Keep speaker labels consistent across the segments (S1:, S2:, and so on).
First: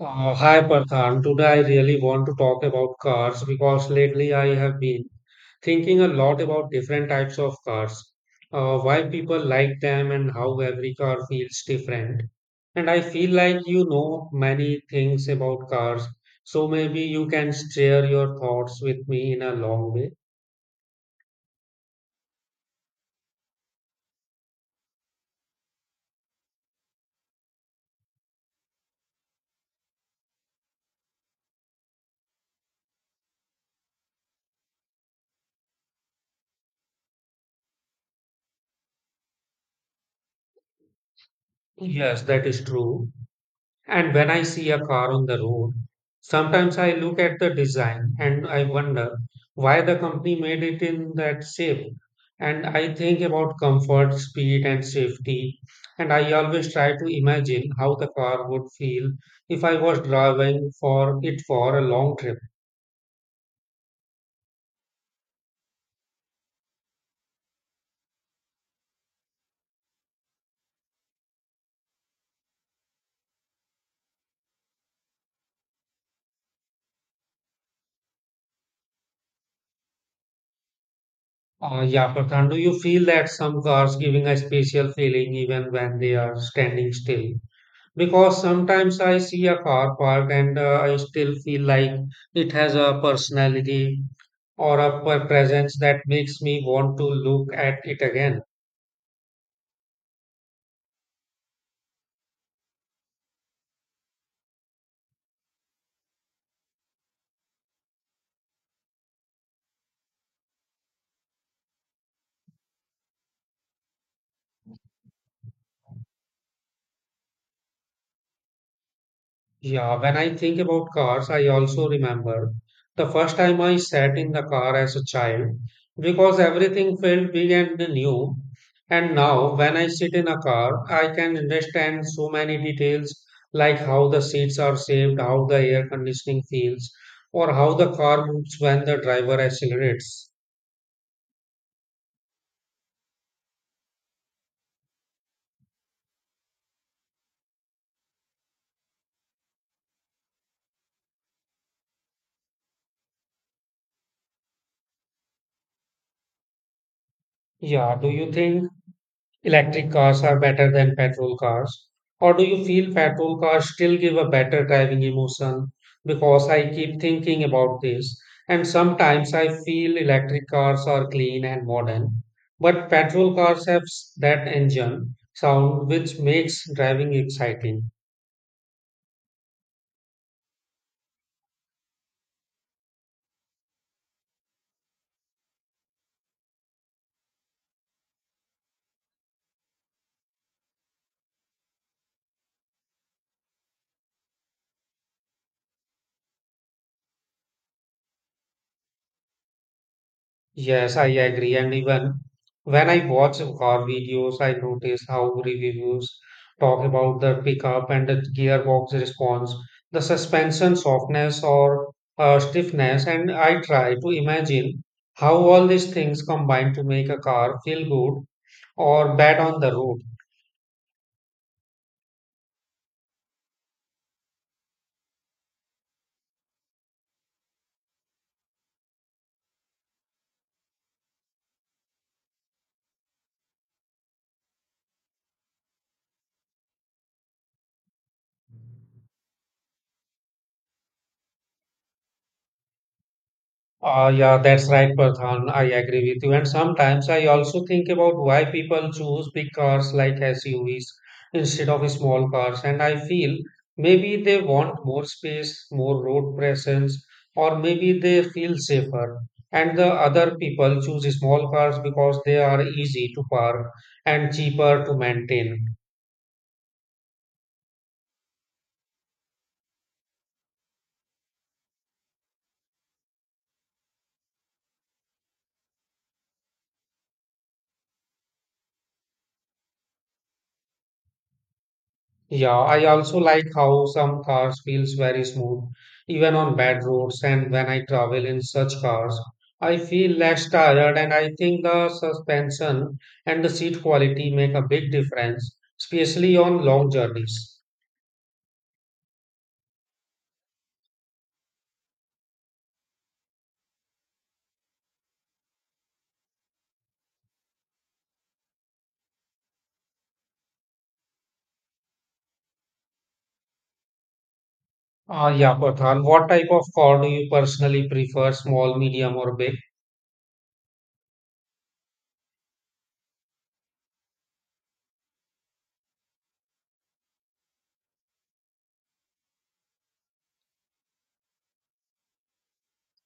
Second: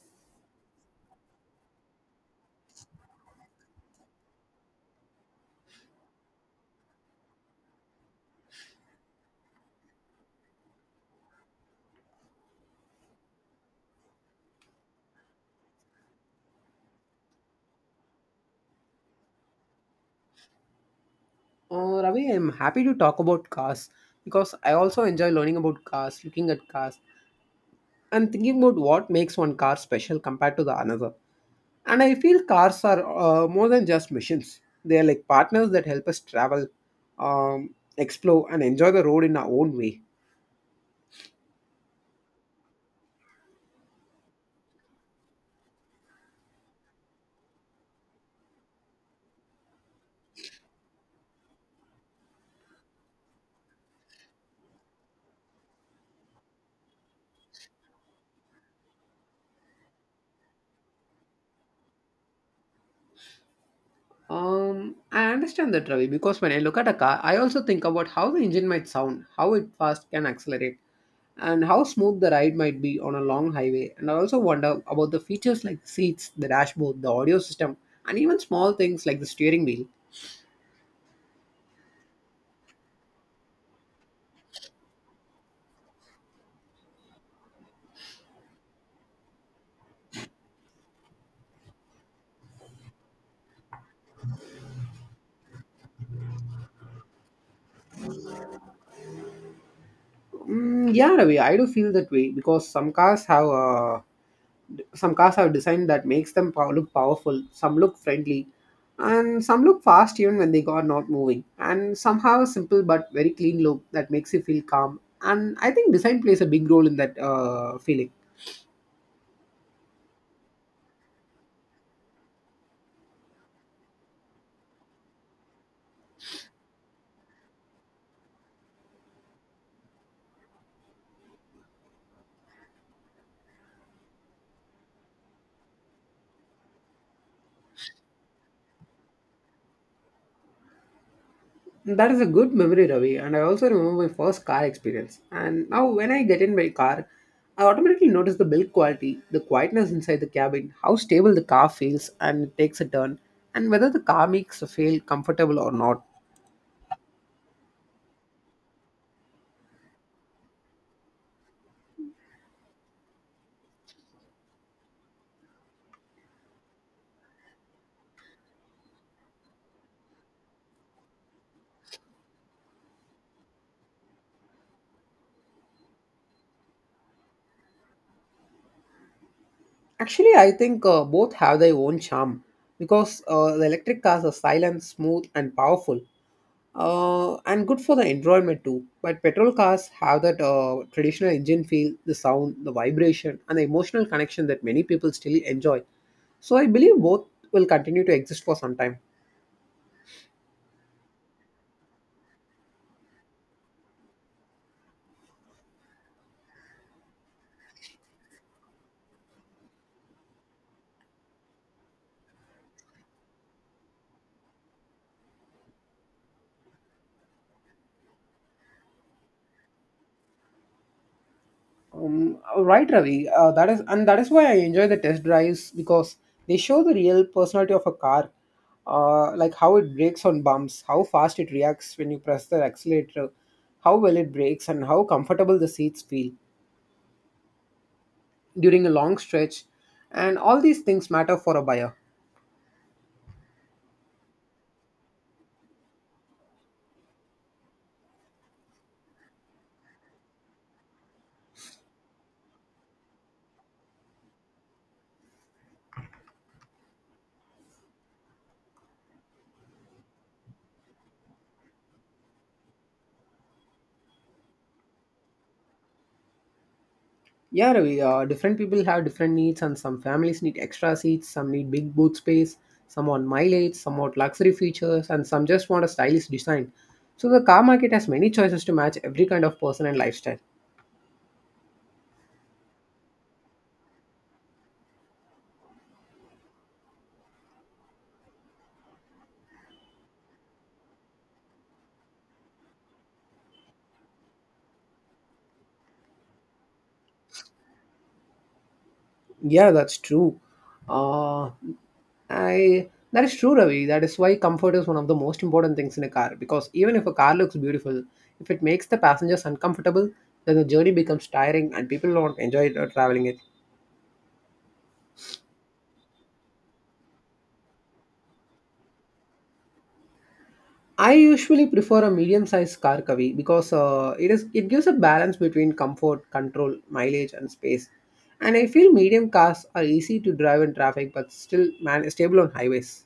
S1: Hi Parthan. Today I really want to talk about cars because lately I have been thinking a lot about different types of cars, why people like them, and how every car feels different. And I feel like you know many things about cars, so maybe you can share your thoughts with me in a long way.
S2: Ravi, I'm happy to talk about cars because I also enjoy learning about cars, looking at cars, and thinking about what makes one car special compared to the another. And I feel cars are more than just machines; they are like partners that help us travel, um, explore, and enjoy the road in our own way.
S1: Yes, that is true. And when I see a car on the road, sometimes I look at the design and I wonder why the company made it in that shape. And I think about comfort, speed, and safety. And I always try to imagine how the car would feel if I was driving for it for a long trip.
S2: I understand that, Ravi, because when I look at a car, I also think about how the engine might sound, how it fast can accelerate, and how smooth the ride might be on a long highway. And I also wonder about the features like the seats, the dashboard, the audio system, and even small things like the steering wheel.
S1: Yeah, Prathan, do you feel that some cars giving a special feeling even when they are standing still? Because sometimes I see a car parked and I still feel like it has a personality or a presence that makes me want to look at it again.
S2: Mm, yeah, Ravi, I do feel that way because some cars have design that makes them look powerful, some look friendly, and some look fast even when they are not moving, and some have a simple but very clean look that makes you feel calm. And I think design plays a big role in that feeling.
S1: Yeah, when I think about cars, I also remember the first time I sat in the car as a child because everything felt big and new. And now, when I sit in a car, I can understand so many details like how the seats are shaped, how the air conditioning feels, or how the car moves when the driver accelerates.
S2: That is a good memory, Ravi, and I also remember my first car experience. And now when I get in my car, I automatically notice the build quality, the quietness inside the cabin, how stable the car feels and it takes a turn, and whether the car makes a feel comfortable or not.
S1: Yeah, do you think electric cars are better than petrol cars? Or do you feel petrol cars still give a better driving emotion? Because I keep thinking about this, and sometimes I feel electric cars are clean and modern, but petrol cars have that engine sound which makes driving exciting.
S2: Actually, I think both have their own charm because the electric cars are silent, smooth, and powerful, and good for the environment too. But petrol cars have that traditional engine feel, the sound, the vibration, and the emotional connection that many people still enjoy. So I believe both will continue to exist for some time.
S1: Yes, I agree. And even when I watch car videos, I notice how reviews talk about the pickup and the gearbox response, the suspension softness or stiffness. And I try to imagine how all these things combine to make a car feel good or bad on the road.
S2: Right, Ravi. And that is why I enjoy the test drives because they show the real personality of a car, like how it brakes on bumps, how fast it reacts when you press the accelerator, how well it brakes, and how comfortable the seats feel during a long stretch. And all these things matter for a buyer.
S1: Yeah, that's right, Pradhan. I agree with you. And sometimes I also think about why people choose big cars like SUVs instead of small cars. And I feel maybe they want more space, more road presence, or maybe they feel safer. And the other people choose small cars because they are easy to park and cheaper to maintain.
S2: Yeah, Ravi, different people have different needs, and some families need extra seats, some need big boot space, some want mileage, some want luxury features, and some just want a stylish design. So the car market has many choices to match every kind of person and lifestyle.
S1: Yeah, I also like how some cars feels very smooth, even on bad roads. And when I travel in such cars, I feel less tired. And I think the suspension and the seat quality make a big difference, especially on long journeys.
S2: Yeah, that's true. Uh, I that is true, Ravi. That is why comfort is one of the most important things in a car, because even if a car looks beautiful, if it makes the passengers uncomfortable, then the journey becomes tiring and people don't enjoy traveling it.
S1: Yeah, Pradhan, what type of car do you personally prefer, small, medium, or big?
S2: I usually prefer a medium-sized car, Kavi, because it gives a balance between comfort, control, mileage, and space. And I feel medium cars are easy to drive in traffic, but still man stable on highways.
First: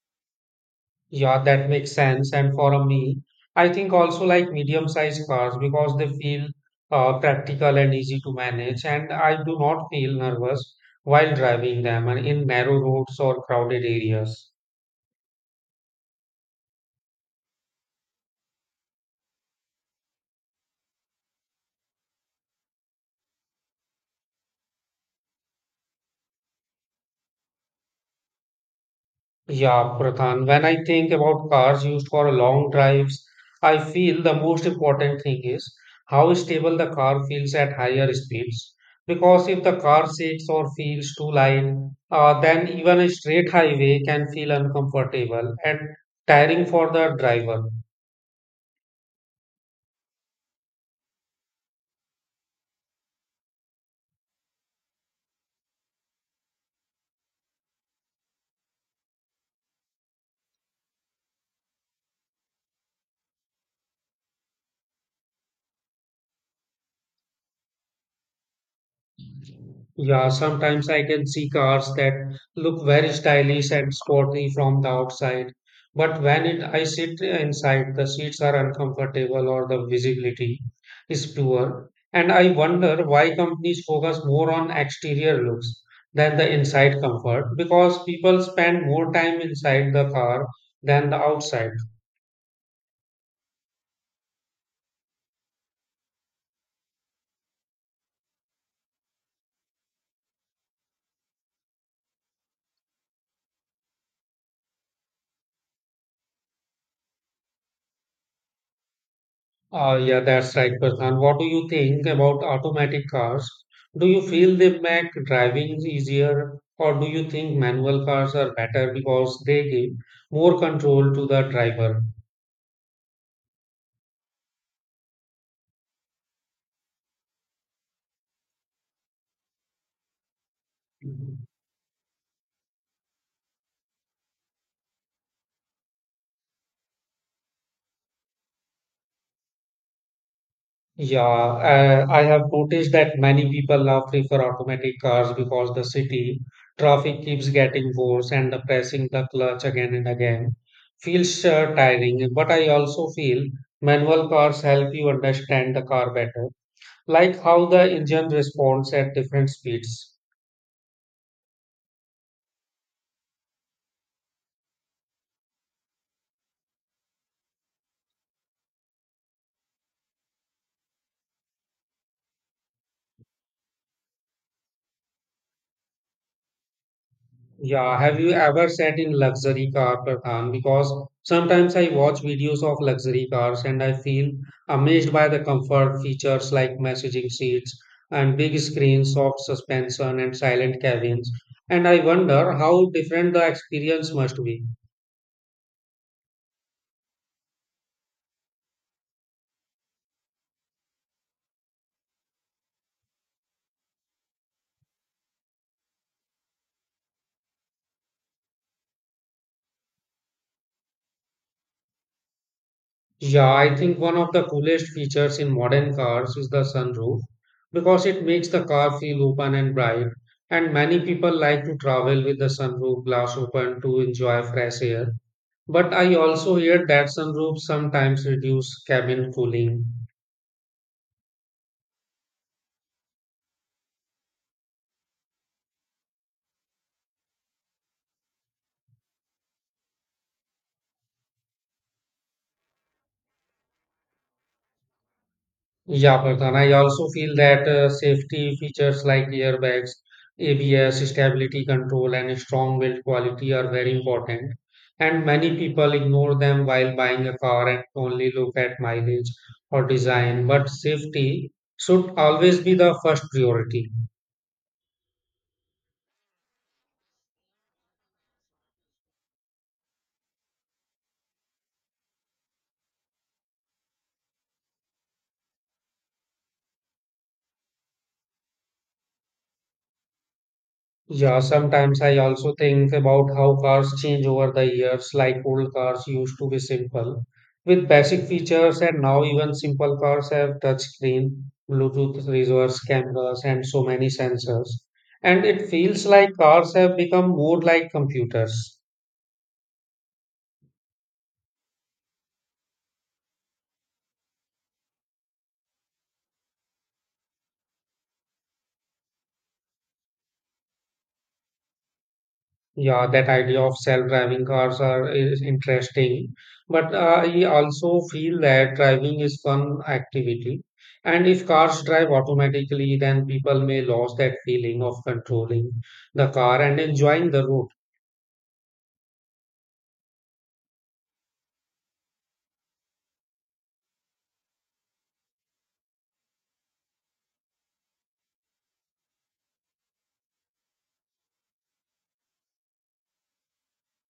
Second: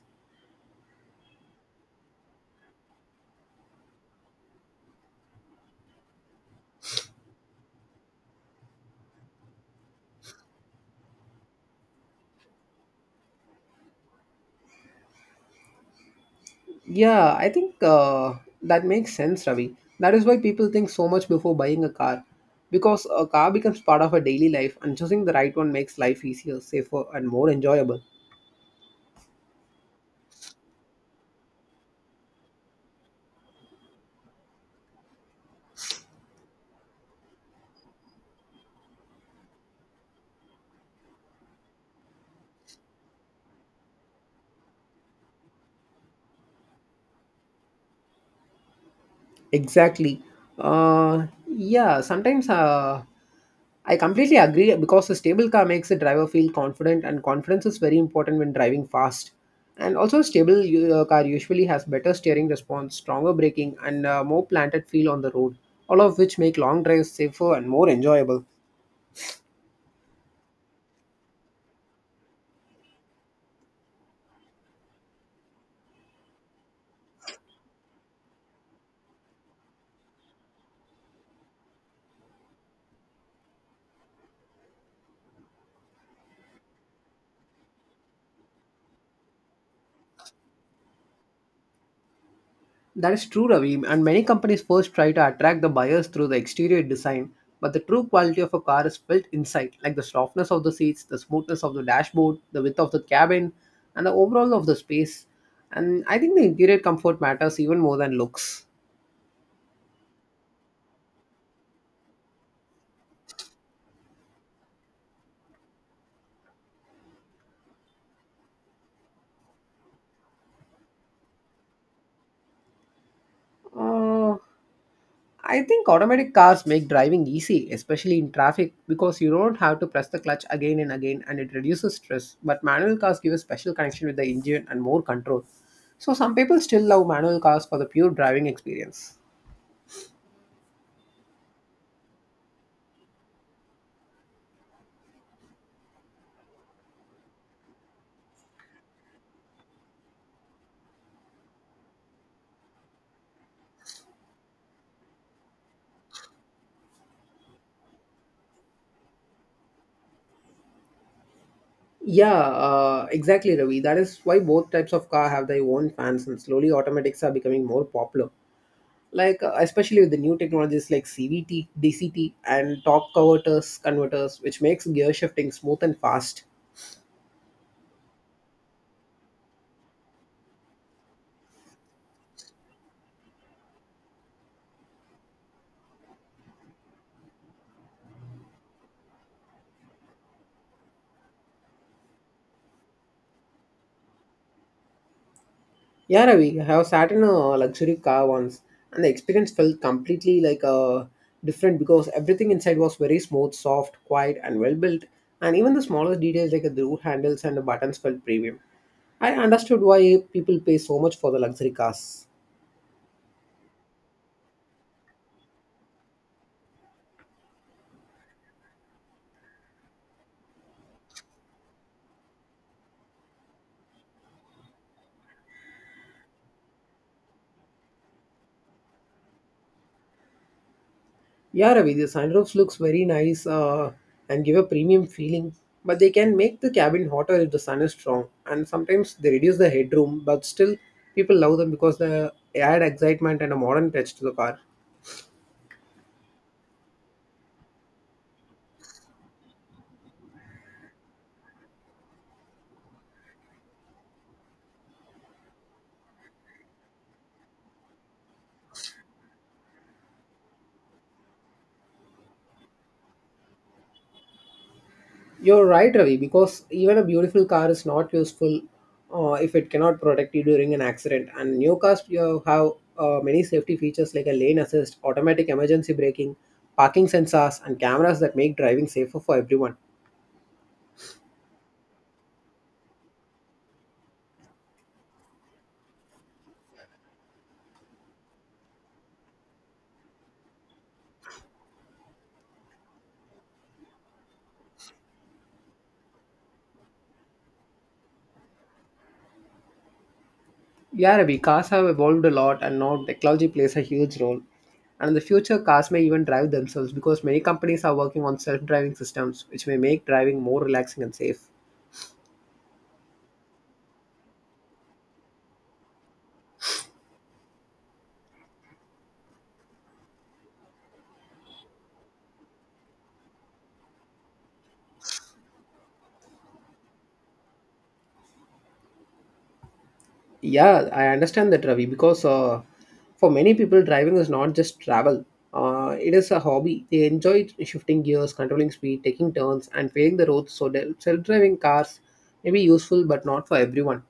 S1: Yeah, that makes sense. And for a meal, I think also like medium-sized cars because they feel practical and easy to manage. And I do not feel nervous while driving them and in narrow roads or crowded areas.
S2: Yeah, I think that makes sense, Ravi. That is why people think so much before buying a car, because a car becomes part of a daily life, and choosing the right one makes life easier, safer, and more enjoyable.
S1: Yeah, Prathan, when I think about cars used for long drives, I feel the most important thing is how stable the car feels at higher speeds. Because if the car shakes or feels too light, then even a straight highway can feel uncomfortable and tiring for the driver.
S2: Exactly. Yeah, sometimes I completely agree because a stable car makes the driver feel confident, and confidence is very important when driving fast. And also, a stable car usually has better steering response, stronger braking, and more planted feel on the road, all of which make long drives safer and more enjoyable.
S1: Yeah, sometimes I can see cars that look very stylish and sporty from the outside, but I sit inside, the seats are uncomfortable or the visibility is poor. And I wonder why companies focus more on exterior looks than the inside comfort because people spend more time inside the car than the outside.
S2: That is true, Ravi, and many companies first try to attract the buyers through the exterior design, but the true quality of a car is built inside, like the softness of the seats, the smoothness of the dashboard, the width of the cabin, and the overall of the space. And I think the interior comfort matters even more than looks.
S1: Yeah, that's right, Prashant. What do you think about automatic cars? Do you feel they make driving easier, or do you think manual cars are better because they give more control to the driver?
S2: Uh, I think automatic cars make driving easy, especially in traffic, because you don't have to press the clutch again and again and it reduces stress. But manual cars give a special connection with the engine and more control. So some people still love manual cars for the pure driving experience.
S1: Yeah, I have noticed that many people now prefer automatic cars because the city traffic keeps getting worse and the pressing the clutch again and again feels tiring. But I also feel manual cars help you understand the car better like how the engine responds at different speeds.
S2: Yeah, exactly, Ravi. That is why both types of car have their own fans, and slowly automatics are becoming more popular. Like especially with the new technologies like CVT, DCT, and torque converters, which makes gear shifting smooth and fast.
S1: Yeah, have you ever sat in luxury car, Pradhan? Because sometimes I watch videos of luxury cars and I feel amazed by the comfort features like messaging seats and big screens, soft suspension, and silent cabins. And I wonder how different the experience must be.
S2: Yeah, Ravi, I have sat in a luxury car once, and the experience felt completely like different, because everything inside was very smooth, soft, quiet, and well built. And even the smallest details like the door handles and the buttons felt premium. I understood why people pay so much for the luxury cars.
S1: Yeah, I think one of the coolest features in modern cars is the sunroof because it makes the car feel open and bright. And many people like to travel with the sunroof glass open to enjoy fresh air. But I also hear that sunroofs sometimes reduce cabin cooling.
S2: Yeah, Ravi, the sunroofs looks very nice and give a premium feeling, but they can make the cabin hotter if the sun is strong. And sometimes they reduce the headroom, but still people love them because they add excitement and a modern touch to the car.
S1: Yeah, Pradhan. I also feel that safety features like airbags, ABS, stability control, and strong build quality are very important. And many people ignore them while buying a car and only look at mileage or design. But safety should always be the first priority.
S2: You're right, Ravi, because even a beautiful car is not useful if it cannot protect you during an accident. And new cars you have many safety features like a lane assist, automatic emergency braking, parking sensors, and cameras that make driving safer for everyone.
S1: Yeah, sometimes I also think about how cars change over the years. Like old cars used to be simple with basic features, and now even simple cars have touchscreen, Bluetooth reverse cameras, and so many sensors. And it feels like cars have become more like computers.
S2: Yeah, Ravi, cars have evolved a lot, and now technology plays a huge role. And in the future, cars may even drive themselves, because many companies are working on self driving systems, which may make driving more relaxing and safe.
S1: Yeah, that idea of self-driving cars are is interesting, but I also feel that driving is fun activity. And if cars drive automatically, then people may lose that feeling of controlling the car and enjoying the road.
S2: Yeah, I understand that, Ravi, because for many people, driving is not just travel. It is a hobby. They enjoy shifting gears, controlling speed, taking turns, and playing the roads. So, the self-driving cars may be useful, but not for everyone.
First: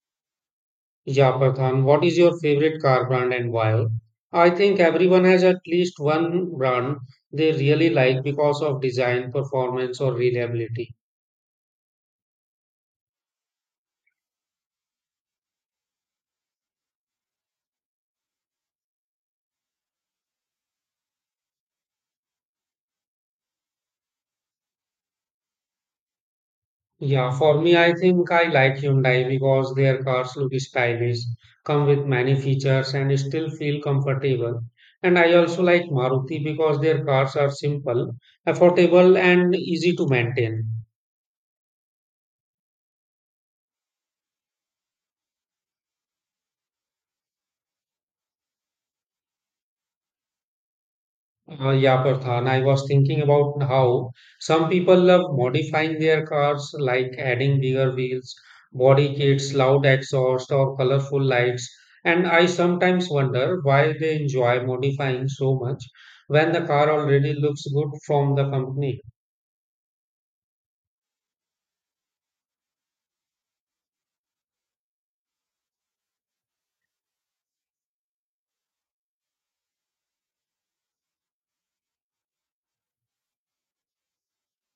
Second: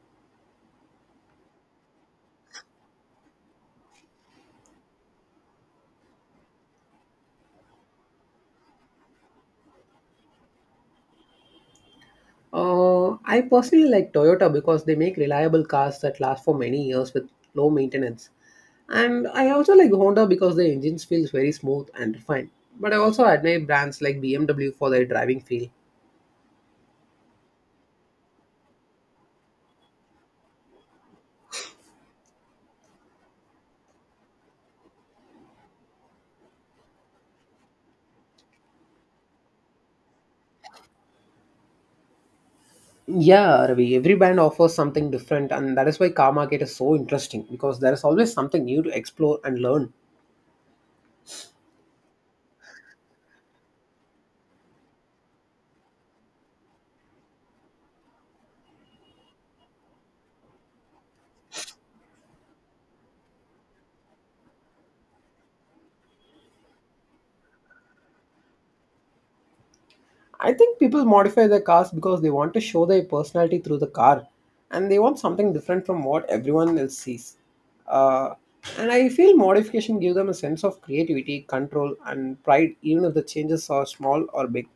S1: Yeah, Pradhan, what is your favorite car brand and why? I think everyone has at least one brand they really like because of design, performance, or reliability.
S2: I personally like Toyota because they make reliable cars that last for many years with low maintenance. And I also like Honda because their engines feels very smooth and refined. But I also admire brands like BMW for their driving feel.
S1: Yeah, for me, I think I like Hyundai because their cars look stylish, come with many features, and still feel comfortable. And I also like Maruti because their cars are simple, affordable, and easy to maintain.
S2: Yeah, Ravi, every band offers something different, and that is why car market is so interesting, because there is always something new to explore and learn.
S1: Yeah, Pradhan, I was thinking about how some people love modifying their cars, like adding bigger wheels, body kits, loud exhaust, or colorful lights. And I sometimes wonder why they enjoy modifying so much when the car already looks good from the company.
S2: I think people modify their cars because they want to show their personality through the car and they want something different from what everyone else sees. Uh, and I feel modification gives them a sense of creativity, control, and pride, even if the changes are small or big.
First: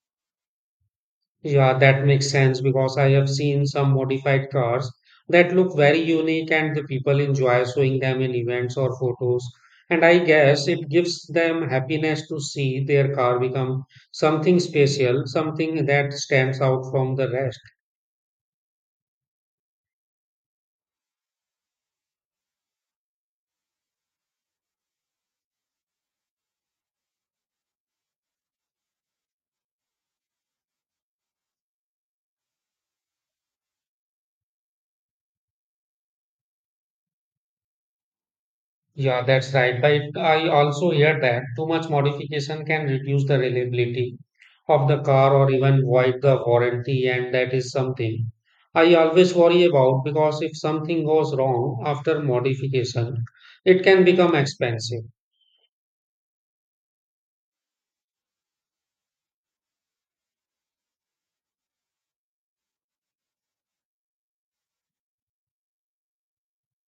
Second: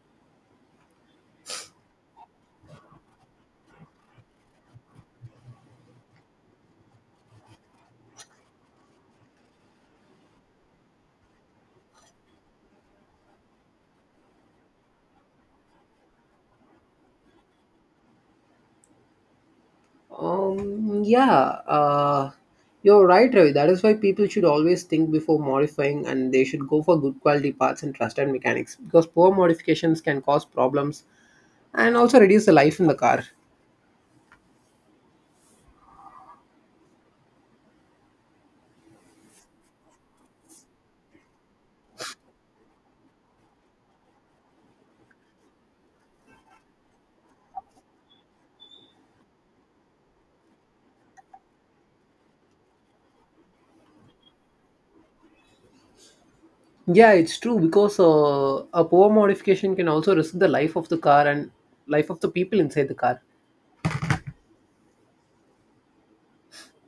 S1: Yeah, that makes sense because I have seen some modified cars that look very unique and the people enjoy showing them in events or photos. And I guess it gives them happiness to see their car become something special, something that stands out from the rest.
S2: Um, yeah, uh, you're right, Ravi. That is why people should always think before modifying and they should go for good quality parts and trusted mechanics, because poor modifications can cause problems and also reduce the life in the car.
S1: Yeah, that's right. But I also hear that too much modification can reduce the reliability of the car or even void the warranty, and that is something I always worry about because if something goes wrong after modification, it can become expensive.
S2: Yeah, it's true because a poor modification can also risk the life of the car and life of the people inside the car.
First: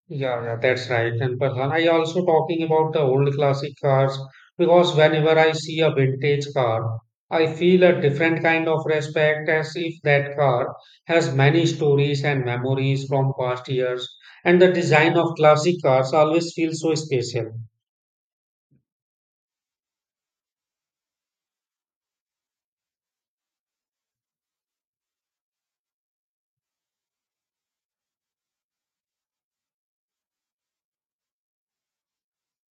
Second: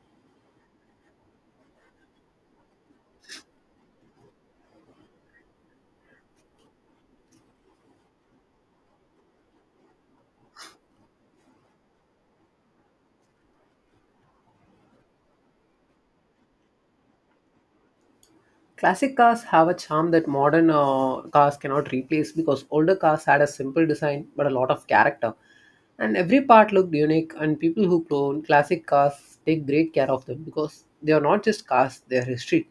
S1: Yeah, that's right. And but I also talking about the old classic cars because whenever I see a vintage car, I feel a different kind of respect as if that car has many stories and memories from past years. And the design of classic cars always feels so special.
S2: Classic cars have a charm that modern cars cannot replace because older cars had a simple design but a lot of character. And every part looked unique, and people who clone classic cars take great care of them because they are not just cars, they are history.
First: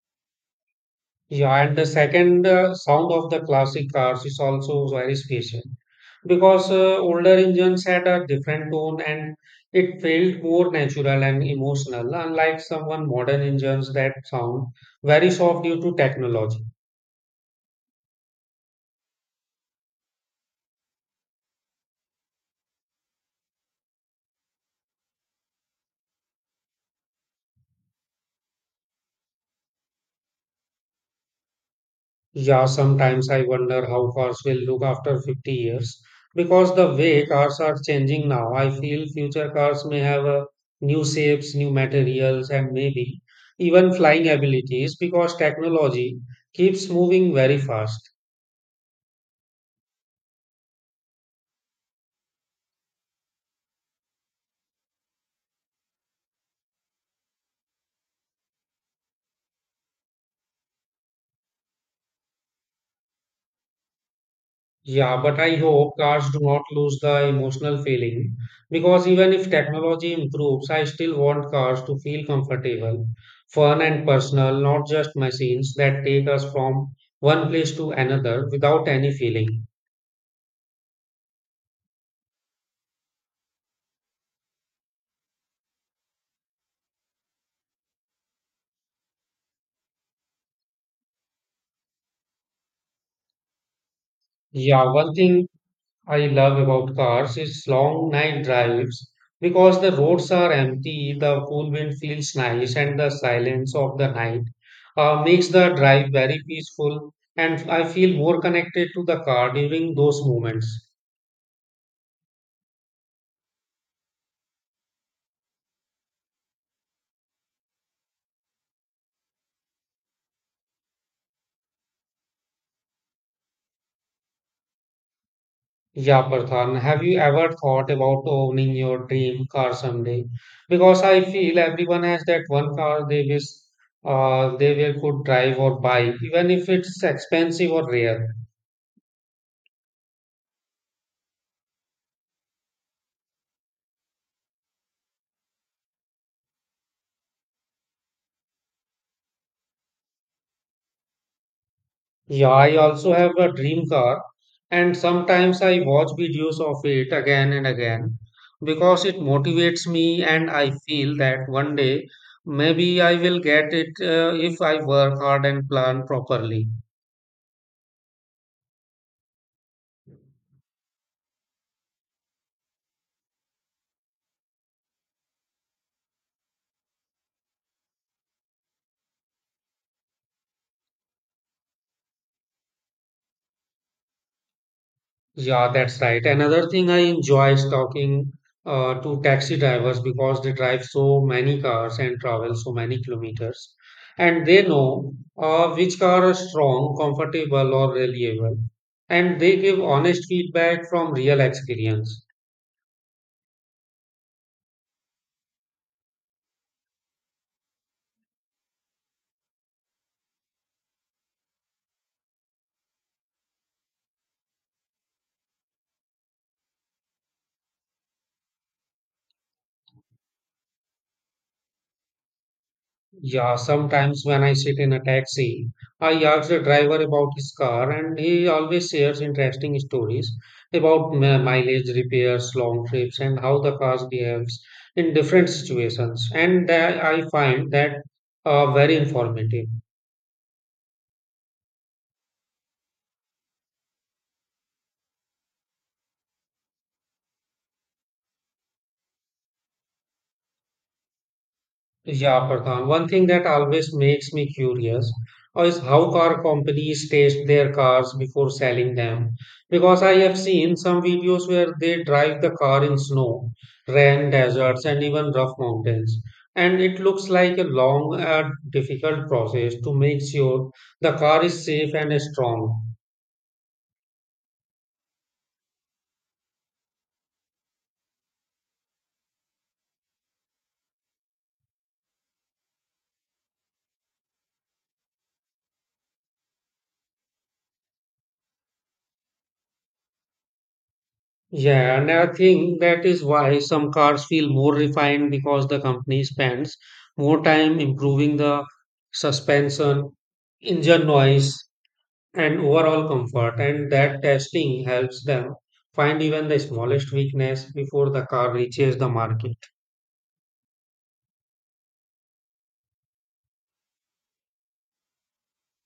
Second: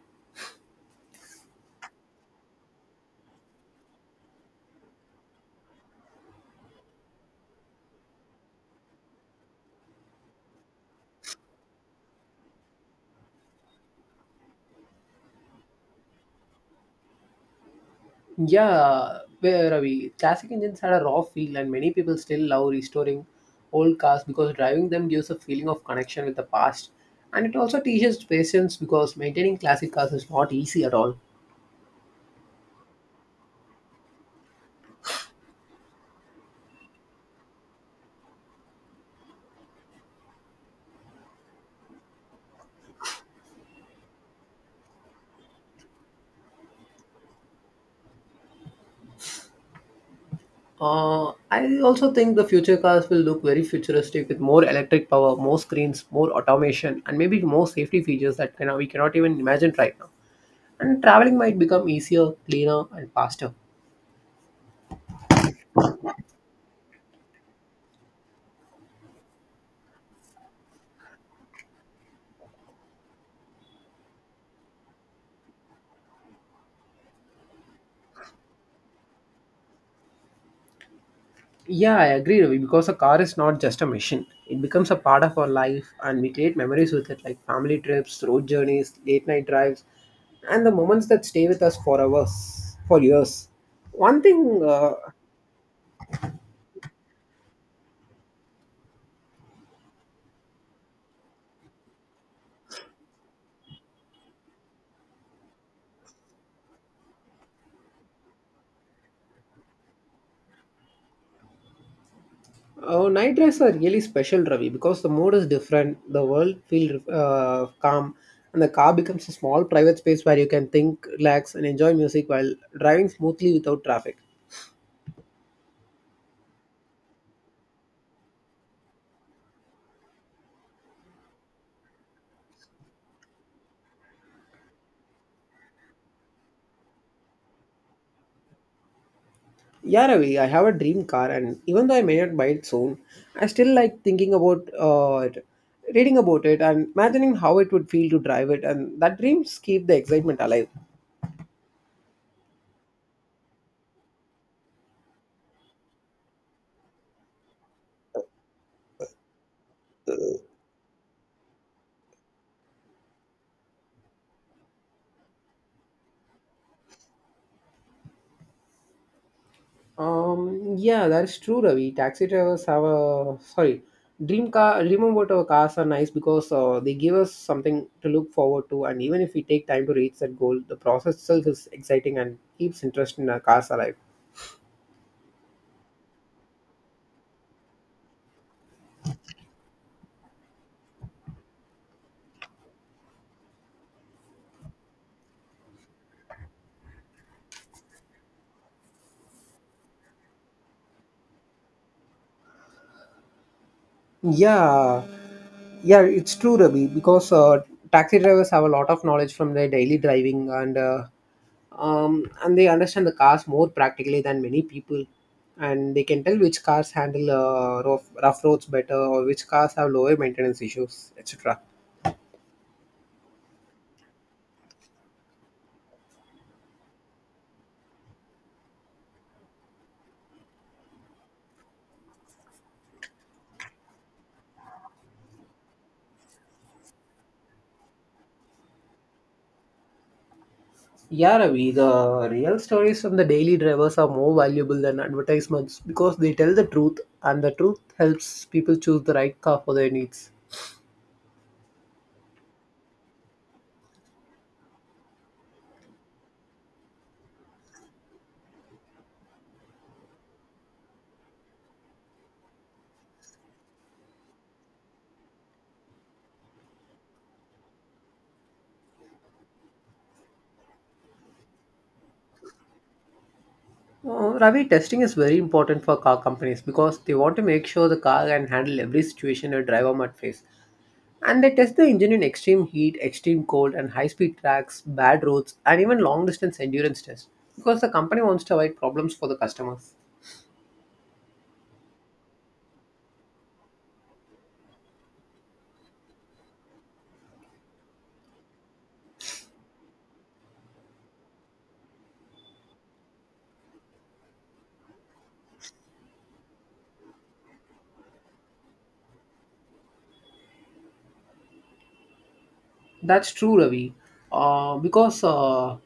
S1: Yeah, and the second sound of the classic cars is also very special because older engines had a different tone and it felt more natural and emotional, unlike some one modern engines that sound very soft due to technology.
S2: Yeah, where are we? Classic engines had a raw feel, and many people still love restoring old cars because driving them gives a feeling of connection with the past. And it also teaches patience because maintaining classic cars is not easy at all.
S1: Yeah, sometimes I wonder how cars will look after 50 years because the way cars are changing now, I feel future cars may have new shapes, new materials, and maybe even flying abilities because technology keeps moving very fast.
S2: I also think the future cars will look very futuristic with more electric power, more screens, more automation, and maybe more safety features that can, we cannot even imagine right now. And traveling might become easier, cleaner, and faster.
S1: Yeah, but I hope cars do not lose the emotional feeling because even if technology improves, I still want cars to feel comfortable, fun, and personal, not just machines that take us from one place to another without any feeling.
S2: Yeah, I agree, Ravi, because a car is not just a machine. It becomes a part of our life, and we create memories with it, like family trips, road journeys, late night drives, and the moments that stay with us for hours, for years. One thing
S1: Yeah, one thing I love about cars is long night drives because the roads are empty, the cool wind feels nice, and the silence of the night makes the drive very peaceful. And I feel more connected to the car during those moments.
S2: Oh, night drives are really special, Ravi, because the mood is different. The world feels calm, and the car becomes a small private space where you can think, relax, and enjoy music while driving smoothly without traffic.
S1: Yeah, Prathan, have you ever thought about owning your dream car someday? Because I feel everyone has that one car they wish they will could drive or buy, even if it's expensive or rare.
S2: Yeah, Ravi, I have a dream car, and even though I may not buy it soon, I still like thinking about it, reading about it, and imagining how it would feel to drive it, and that dreams keep the excitement alive.
S1: Yeah, I also have a dream car, and sometimes I watch videos of it again and again because it motivates me, and I feel that one day maybe I will get it if I work hard and plan properly.
S2: Yeah, that's true, Ravi. Taxi drivers have a sorry, Dream car. Dream about our cars are nice because they give us something to look forward to, and even if we take time to reach that goal, the process itself is exciting and keeps interest in our cars alive.
S1: Yeah, that's right. Another thing I enjoy is talking to taxi drivers because they drive so many cars and travel so many kilometers, and they know which car are strong, comfortable, or reliable, and they give honest feedback from real experience.
S2: Yeah, yeah, it's true, Ravi, because taxi drivers have a lot of knowledge from their daily driving and they understand the cars more practically than many people, and they can tell which cars handle rough roads better, or which cars have lower maintenance issues, etc.
S1: Yeah, sometimes when I sit in a taxi, I ask the driver about his car, and he always shares interesting stories about mileage repairs, long trips, and how the car behaves in different situations. And I find that very informative.
S2: Yeah, Ravi, the real stories from the daily drivers are more valuable than advertisements because they tell the truth, and the truth helps people choose the right car for their needs.
S1: Yeah, Pradhan. One thing that always makes me curious is how car companies test their cars before selling them. Because I have seen some videos where they drive the car in snow, rain, deserts, and even rough mountains. And it looks like a long and difficult process to make sure the car is safe and strong.
S2: Ravi, testing is very important for car companies because they want to make sure the car can handle every situation a driver might face. And they test the engine in extreme heat, extreme cold, and high speed tracks, bad roads, and even long distance endurance tests because the company wants to avoid problems for the customers.
S1: Yeah, and I think that is why some cars feel more refined because the company spends more time improving the suspension, engine noise, and overall comfort. And that testing helps them find even the smallest weakness before the car reaches the market.
S2: That's true, Ravi. Because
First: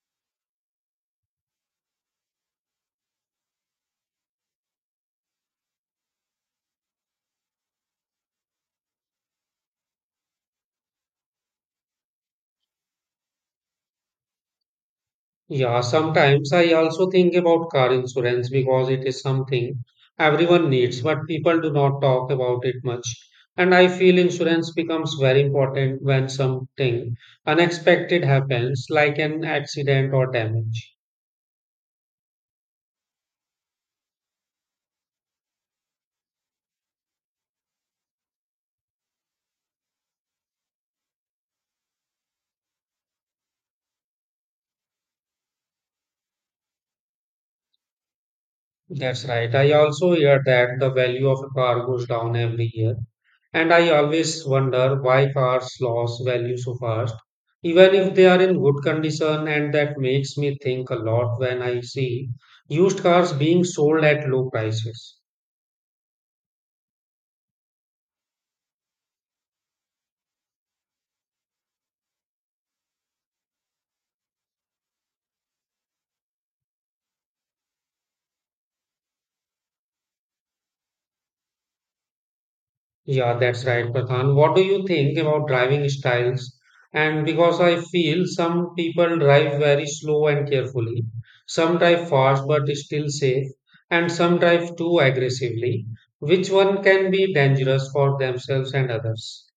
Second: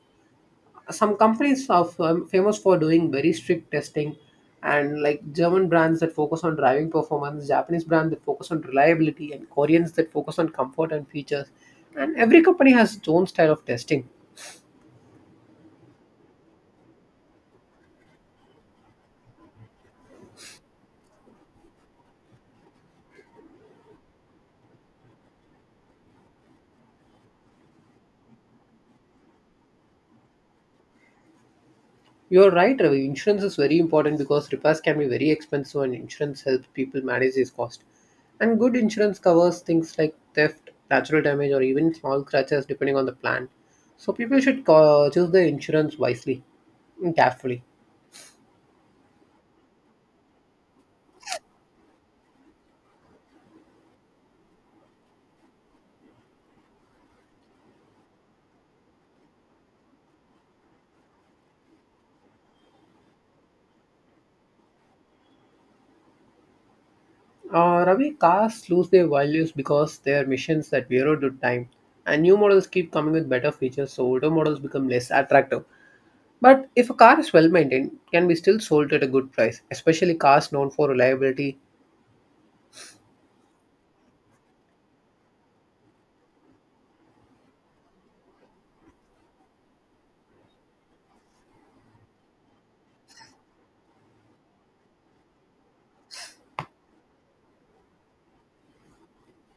S2: some companies are famous for doing very strict testing, and like German brands that focus on driving performance, Japanese brands that focus on reliability, and Koreans that focus on comfort and features. And every company has its own style of testing.
S1: Yeah, sometimes I also think about car insurance because it is something everyone needs, but people do not talk about it much. And I feel insurance becomes very important when something unexpected happens, like an accident or damage.
S2: You're right, Ravi. Insurance is very important because repairs can be very expensive, and insurance helps people manage these costs. And good insurance covers things like theft, natural damage, or even small scratches depending on the plan, so people should choose the insurance wisely and carefully.
S1: That's right. I also hear that the value of a car goes down every year, and I always wonder why cars lose value so fast, even if they are in good condition, and that makes me think a lot when I see used cars being sold at low prices.
S2: Ravi, cars lose their values because their missions that wear out with time, and new models keep coming with better features, so older models become less attractive. But if a car is well maintained, it can be still sold at a good price, especially cars known for reliability.
S1: Yeah, that's right, Pradhan. What do you think about driving styles? And because I feel some people drive very slow and carefully, some drive fast but still safe, and some drive too aggressively, which one can be dangerous for themselves and others?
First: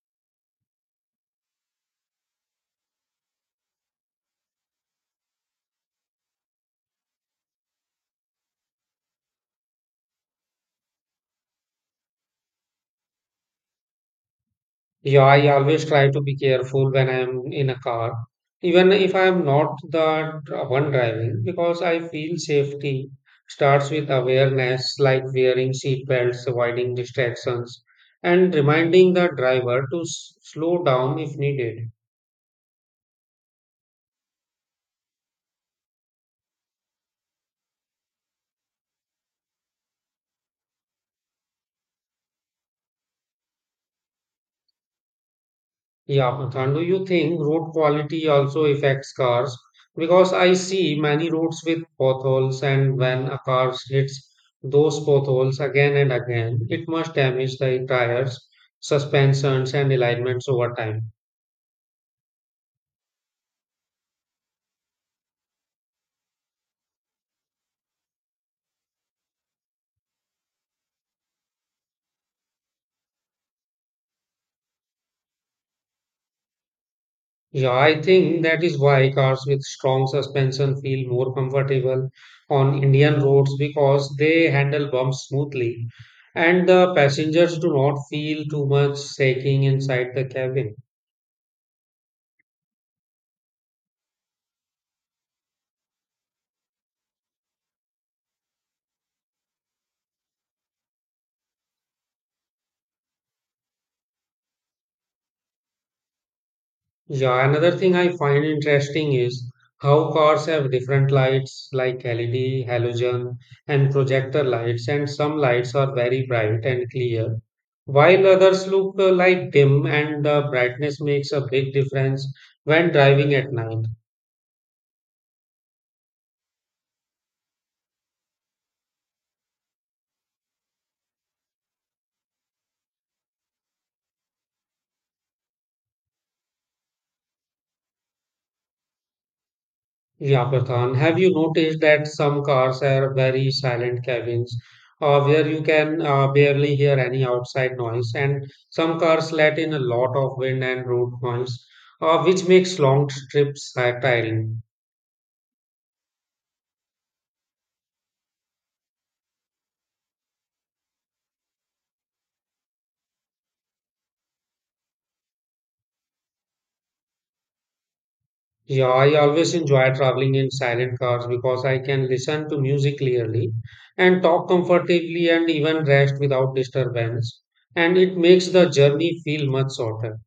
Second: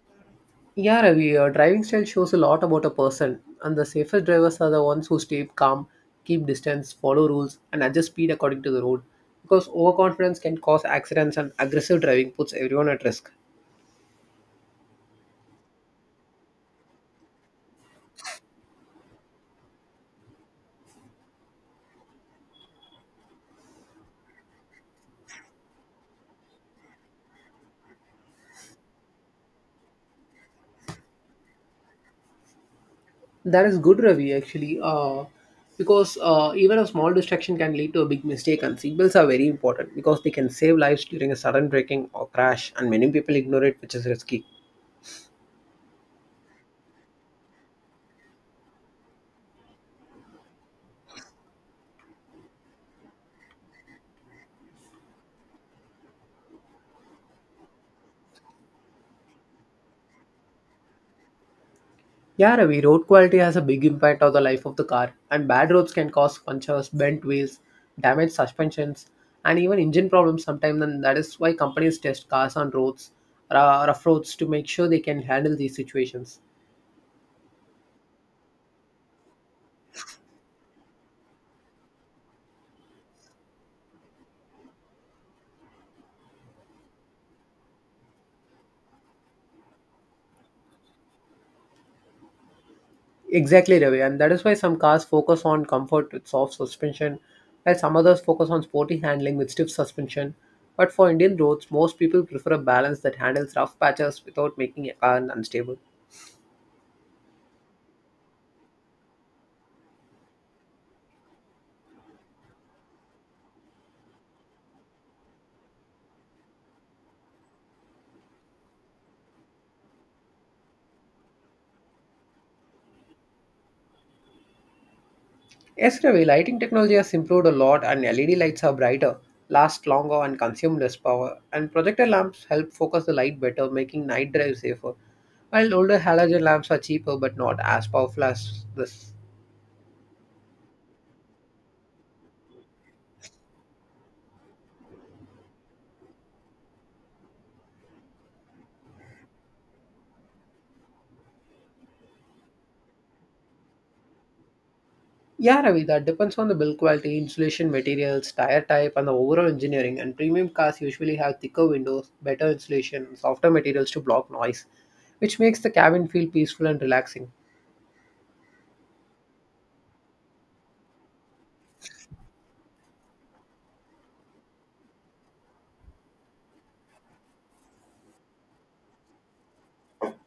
S2: Yeah, Ravi, driving style shows a lot about a person, and the safest drivers are the ones who stay calm, keep distance, follow rules, and adjust speed according to the road. Because overconfidence can cause accidents, and aggressive driving puts everyone at risk.
S1: Yeah, I always try to be careful when I am in a car, even if I am not the one driving, because I feel safety starts with awareness, like wearing seat belts, avoiding distractions, and reminding the driver to slow down if needed.
S2: That is good, Ravi, actually, because even a small distraction can lead to a big mistake, and seatbelts are very important because they can save lives during a sudden braking or crash, and many people ignore it, which is risky.
S1: Yeah, Bhutan, do you think road quality also affects cars? Because I see many roads with potholes, and when a car hits those potholes again and again, it must damage the tires, suspensions, and alignments over time.
S2: Yeah, Ravi, road quality has a big impact on the life of the car, and bad roads can cause punctures, bent wheels, damaged suspensions, and even engine problems sometimes, and that is why companies test cars on roads, rough roads, to make sure they can handle these situations.
S1: Yeah, I think that is why cars with strong suspension feel more comfortable on Indian roads because they handle bumps smoothly, and the passengers do not feel too much shaking inside the cabin.
S2: Exactly, Ravi, and that is why some cars focus on comfort with soft suspension, while some others focus on sporty handling with stiff suspension. But for Indian roads, most people prefer a balance that handles rough patches without making a car unstable.
S1: Yeah, another thing I find interesting is how cars have different lights like LED, halogen, and projector lights, and some lights are very bright and clear, while others look like dim, and the brightness makes a big difference when driving at night.
S2: Yes, Ravi, lighting technology has improved a lot, and LED lights are brighter, last longer, and consume less power. And projector lamps help focus the light better, making night drives safer. While older halogen lamps are cheaper but not as powerful as this.
S1: Yeah, Pradhan, have you noticed that some cars have very silent cabins where you can barely hear any outside noise, and some cars let in a lot of wind and road noise, which makes long trips tiring.
S2: Yeah, Ravi, that depends on the build quality, insulation materials, tire type, and the overall engineering. And premium cars usually have thicker windows, better insulation, and softer materials to block noise, which makes the cabin feel peaceful and relaxing.
S1: Yeah, I always enjoy traveling in silent cars because I can listen to music clearly and talk comfortably and even rest without disturbance, and it makes the journey feel much shorter.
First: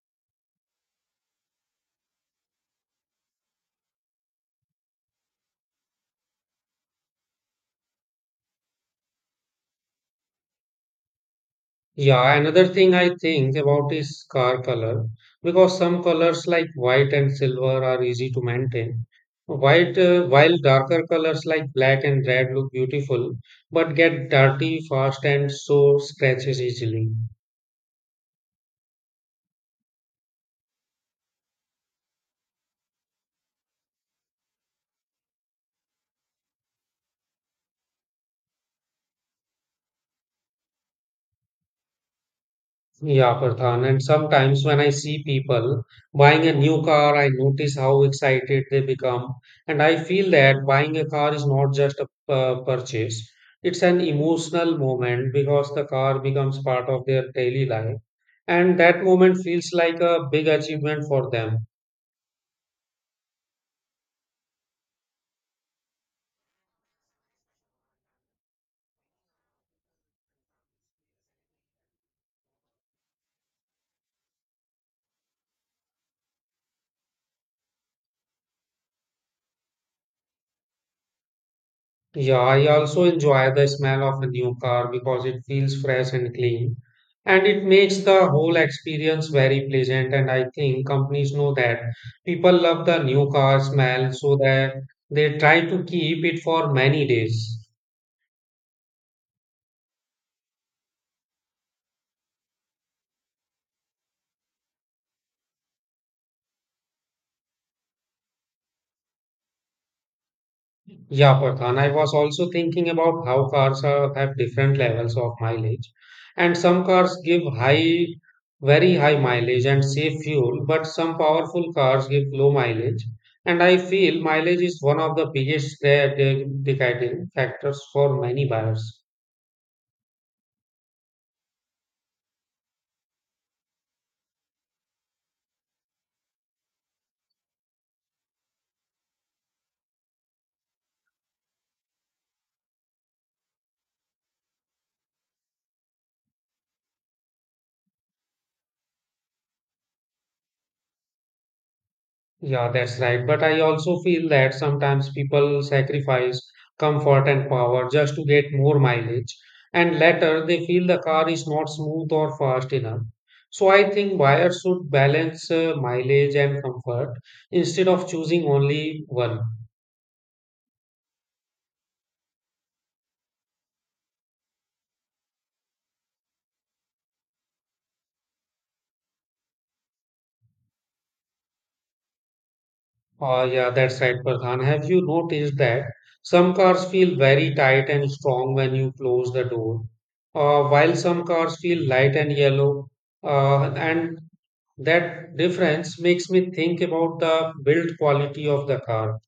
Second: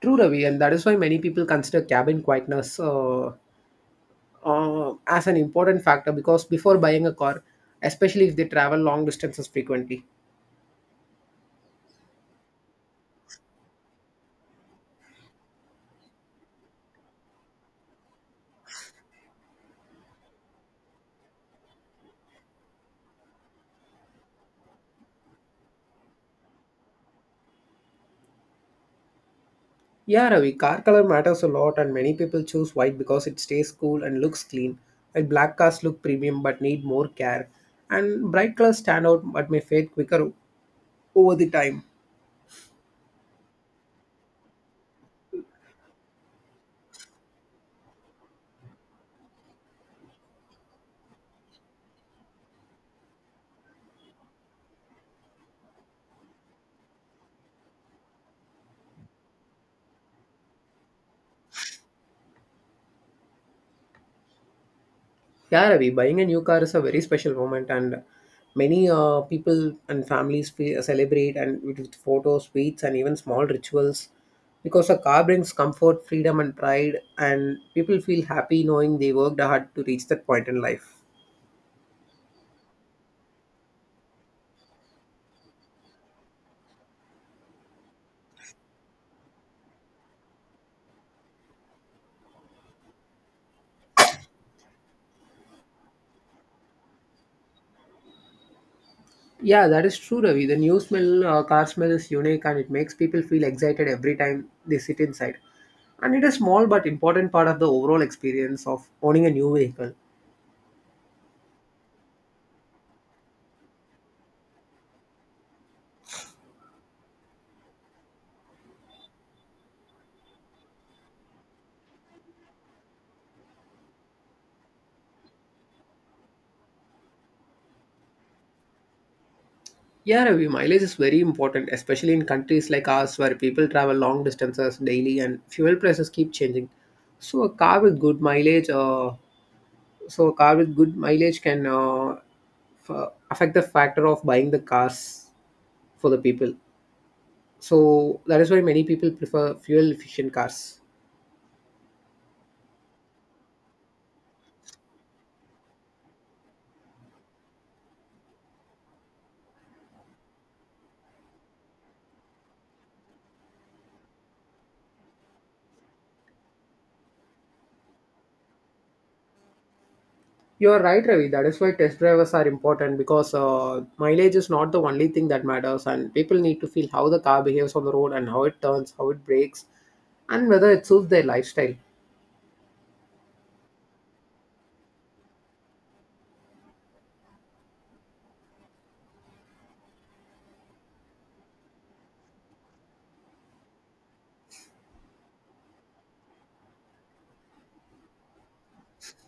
S2: True, Ravi, and that is why many people consider cabin quietness as an important factor because before buying a car, especially if they travel long distances frequently.
S1: Yeah, another thing I think about is car color because some colors like white and silver are easy to maintain. White, while darker colors like black and red look beautiful but get dirty fast and so scratches easily.
S2: Yeah, Ravi, car color matters a lot, and many people choose white because it stays cool and looks clean, while black cars look premium but need more care. And bright colors stand out but may fade quicker over the time.
S1: Yeah, Pradhan. And sometimes when I see people buying a new car, I notice how excited they become. And I feel that buying a car is not just a purchase, it's an emotional moment because the car becomes part of their daily life. And that moment feels like a big achievement for them.
S2: Yeah, Ravi, buying a new car is a very special moment, and many people and families celebrate and with photos, sweets, and even small rituals because a car brings comfort, freedom, and pride, and people feel happy knowing they worked hard to reach that point in life.
S1: Yeah, I also enjoy the smell of a new car because it feels fresh and clean, and it makes the whole experience very pleasant. And I think companies know that people love the new car smell, so that they try to keep it for many days.
S2: Yeah, that is true, Ravi. The new smell, car smell is unique, and it makes people feel excited every time they sit inside. And it is small but important part of the overall experience of owning a new vehicle.
S1: Yeah, Farhan, I was also thinking about how cars are, have different levels of mileage. And some cars give high, very high mileage and save fuel, but some powerful cars give low mileage. And I feel mileage is one of the biggest deciding factors for many buyers.
S2: Yeah, Ravi, mileage is very important, especially in countries like ours where people travel long distances daily and fuel prices keep changing. So a car with good mileage, so a car with good mileage can affect the factor of buying the cars for the people. So that is why many people prefer fuel efficient cars.
S1: Yeah, that's right. But I also feel that sometimes people sacrifice comfort and power just to get more mileage, and later they feel the car is not smooth or fast enough. So I think buyers should balance mileage and comfort instead of choosing only one.
S2: You are right, Ravi. That is why test drivers are important because mileage is not the only thing that matters, and people need to feel how the car behaves on the road and how it turns, how it brakes, and whether it suits their lifestyle.
S1: Oh, yeah, that's right, Farhan. Have you noticed that some cars feel very tight and strong when you close the door, while some cars feel light and yellow? And that difference makes me think about the build quality of the car.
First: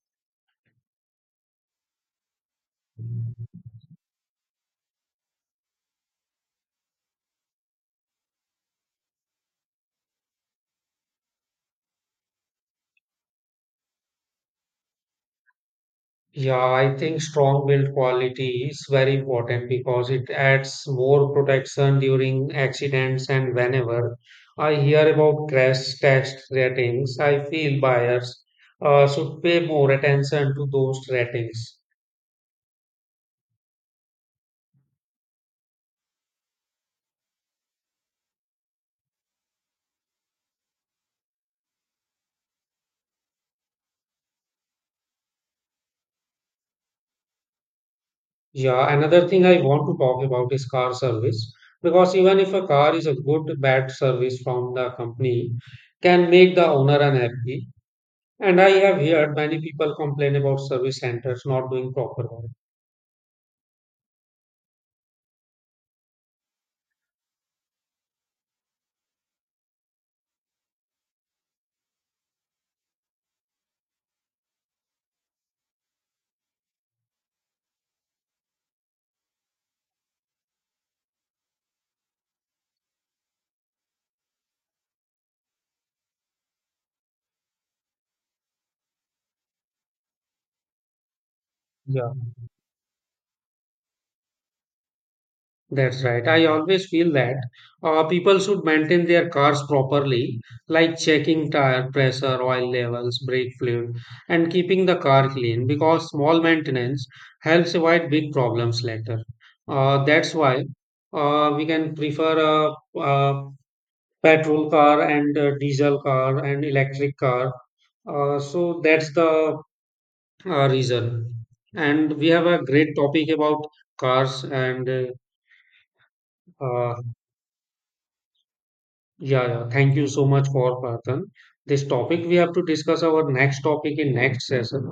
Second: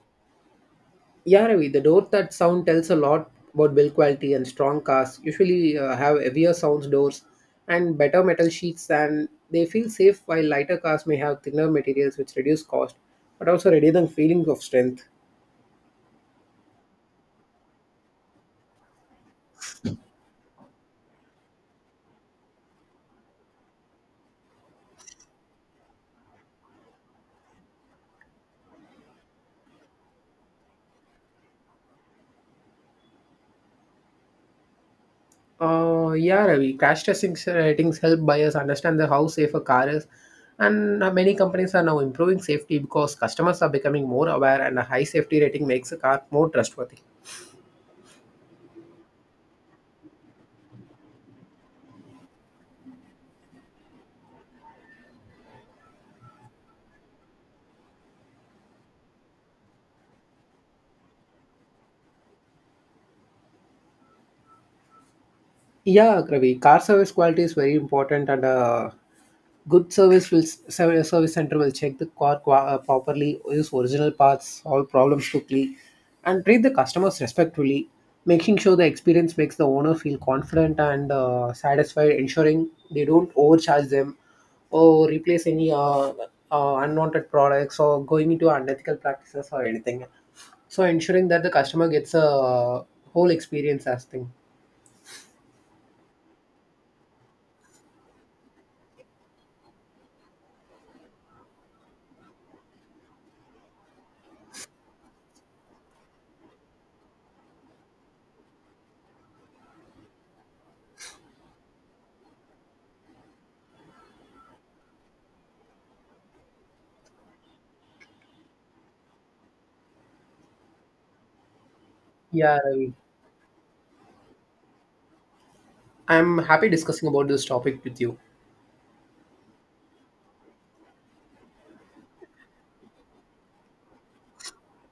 S2: Yeah, Ravi. The door that sound tells a lot about build quality, and strong cars usually have heavier sounds doors and better metal sheets, and they feel safe. While lighter cars may have thinner materials, which reduce cost, but also reduce the feeling of strength.
S1: Yeah, I think strong build quality is very important because it adds more protection during accidents and whenever I hear about crash test ratings, I feel buyers should pay more attention to those ratings.
S2: Yeah, Ravi. Crash testing ratings help buyers understand the how safe a car is, and many companies are now improving safety because customers are becoming more aware, and a high safety rating makes a car more trustworthy.
S1: Yeah, another thing I want to talk about is car service because even if a car is a good bad service from the company can make the owner unhappy. And I have heard many people complain about service centers not doing proper work.
S2: Yeah, Kravi, car service quality is very important, and good service will service center will check the car properly, use original parts, all problems quickly, and treat the customers respectfully, making sure the experience makes the owner feel confident and satisfied, ensuring they don't overcharge them or replace any unwanted products, or going into unethical practices or anything. So ensuring that the customer
S1: Yeah.
S2: gets a whole experience as thing.
S1: That's right. I always feel that people should maintain their cars properly, like checking tire pressure, oil levels, brake fluid, and keeping the car clean because small maintenance helps avoid big problems later. That's why we can prefer a petrol car and a diesel car and electric car. So that's the reason. And we have
S2: Yeah,
S1: a great
S2: Ravi.
S1: topic about cars and
S2: I'm happy
S1: uh,
S2: discussing about this topic with you.
S1: yeah, yeah. Thank you so much for Prathan. This topic we have to discuss our next topic in next session.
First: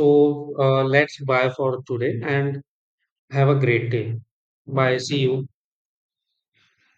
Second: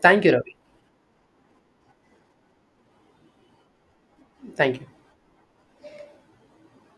S2: Thank you, Ravi.
S1: uh, let's bye for today and have a great day.
S2: Thank you.
S1: Bye. See you.